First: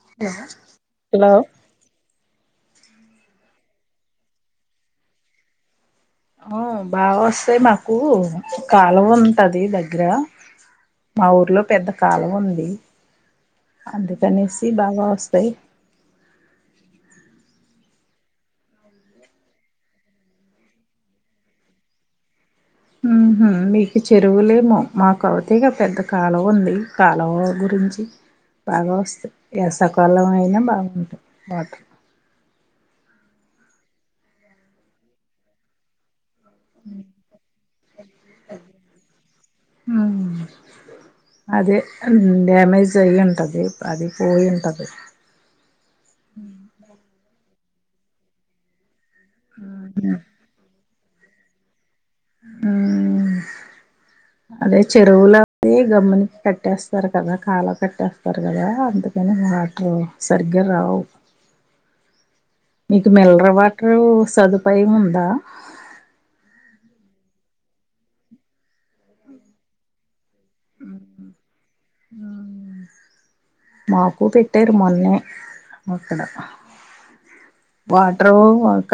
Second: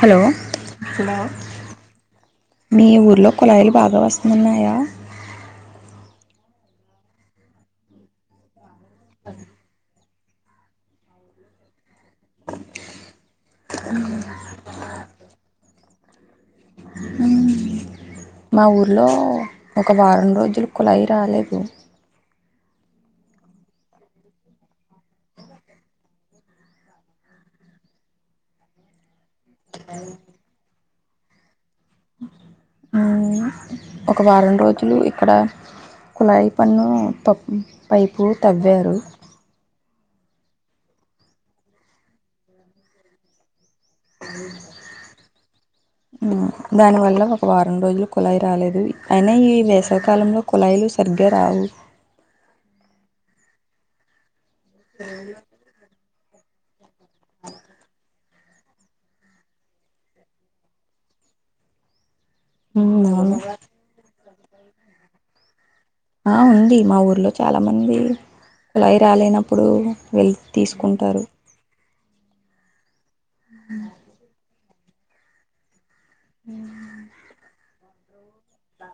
Hello hello మీ ఊర్లో కుళాయిలు బాగా వస్తున్నాయా. ఓ బాగా వస్తాయి, మాకు కాలువ ఉంటది దగ్గర. మా ఊర్లో పెద్ద కాలువుంది. అందుకనేసి బాగా వస్తయ్. ఆమ్ మా ఊర్లో ఒక వారం రోజులు కుళాయి రాలేదు. ఉహూహ్ మీకు చెరువులేమో, మాకు అవుతాయిగా పెద్ద కాలువ ఉంది. కాలువ గుర్ నుంచి బాగా వస్తాయ్, వేసాకాలం అయినా బాగుంటాయ్ వాటర్. హుహ్ ఒక వారం రోజులు ఇక్కడ కుళాయి పన్ను తాప్ పైపు తవ్వారు. ఉహూహ్ అదే డ్యామేజ్ అయ్ ఉంటంది. ఉహ్ దానివల్ల వారం రోజులు కుళాయి రాలేదు. అయినా ఈ వేసవి కాలంలో కుళాయిలు సరిగ్గా రావు హుహ్ అదే చెరువుల అబే గమ్ముని కట్టేస్త తర్ కదా కల్వ్ కట్టేస్తారు కదా అందుకని వాటర్ సరిగ్గా రావ్. మీకు అవును మిలడ్రు వాటరు సదుపాయం ఉందా. ఆ ఉంది మా ఊర్లో చాలామంది కుళాయి రాలేనప్పుడు వెళ్ తీసుకుంటారు. హుహ్ మాకు పెట్టేరు మొన్నే. మెక్కడ వాటరు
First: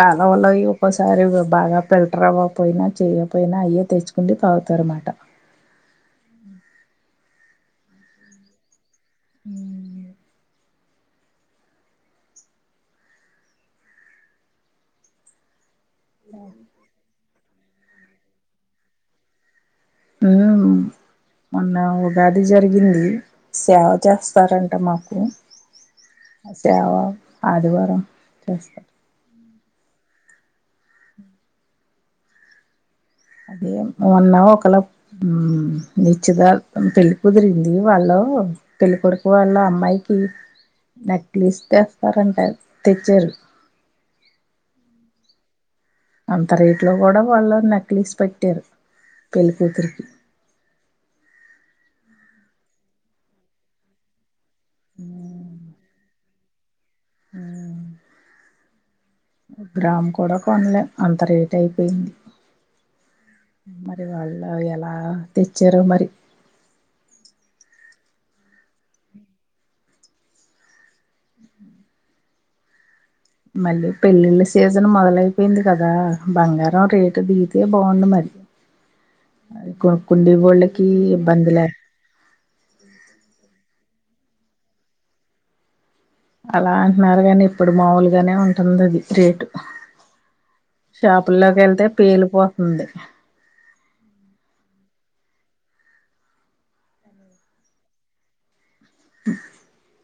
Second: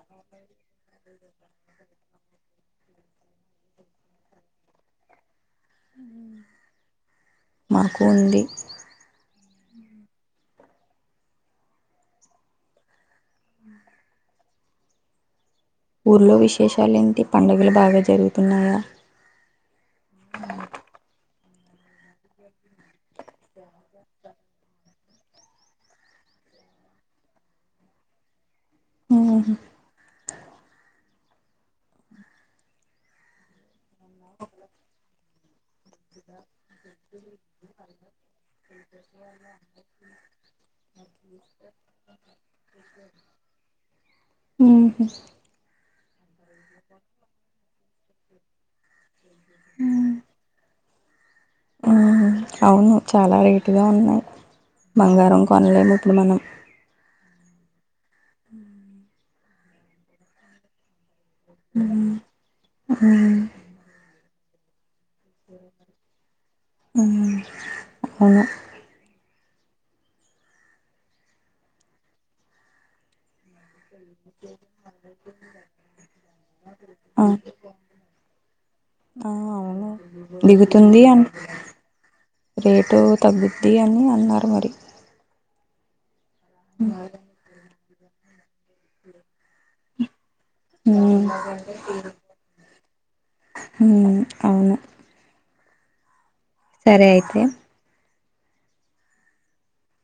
కాలవ వల్ల వియోపోస్ తరివిగ్ బాగా ఫిల్టర్ అవ్వ పోయినా, చేయ్య పోయినా, అయ్యే తెచ్చుకుండి తాగుతారు మాట. మన్క్ ఉంది హుహ్ ఊర్లో విశేషాలు ఏంటి పండుగలు బాగా జరుగుతున్నాయా. నేహామ్ మొన్న ఉగాది జరిగింది. సేవ చేస్తారంట మాకు ఆ సేవా ఆదివారం చేస్తా హుహు్ అదేమ్ మొన్న ఒకళప్ నిచ్చిదార్ పెళ్ళి కుదిరింది వాళ్ళు పెళ్ళి కొడుకు వాళ్ళ అమ్మాయికి నెక్లెస్ తెస్తారంట తెచ్చారు. హుహూ అంత రేట్ లో కూడా వాళ్ళు నాకల్లిస్ పెట్టారు. పెళ్ళి కుతురికి హుహ్ అవును చాలా రేటుగా ఉన్నాయ్. బంగారం కొనలేము ఇప్పుడు మనం హ్మ్ గ్రామ్ కూడా కొనలేం అంత్ తా రేట్ ఉమ్ అయిపోయింది ఉమ్ మరి వాళ్ళ ఎలా తెచ్చారో మరి హూ అవును మల్లేప్ పెళ్లిళ్ల సీజన్ మొదలైపోయింది కదా బంగారం ఆ రేటు దిగితే బావుండ్ మరి ఆ అది అవును కొనుక్కుండే వాళ్ళకి దిగుతుంది అట్ ఇబ్బంది లేక రేటు తగ్ ది అని అన్నారు మరి అలా అంటున్నారు గానీ, ఇప్పుడు మాములుగానే ఉంటుంది అది రేటు. ఉమ్ షాపుల్లోకి వెళ్తే పెలి పోతుంది. హు్ అవును సరే అయితే ఆ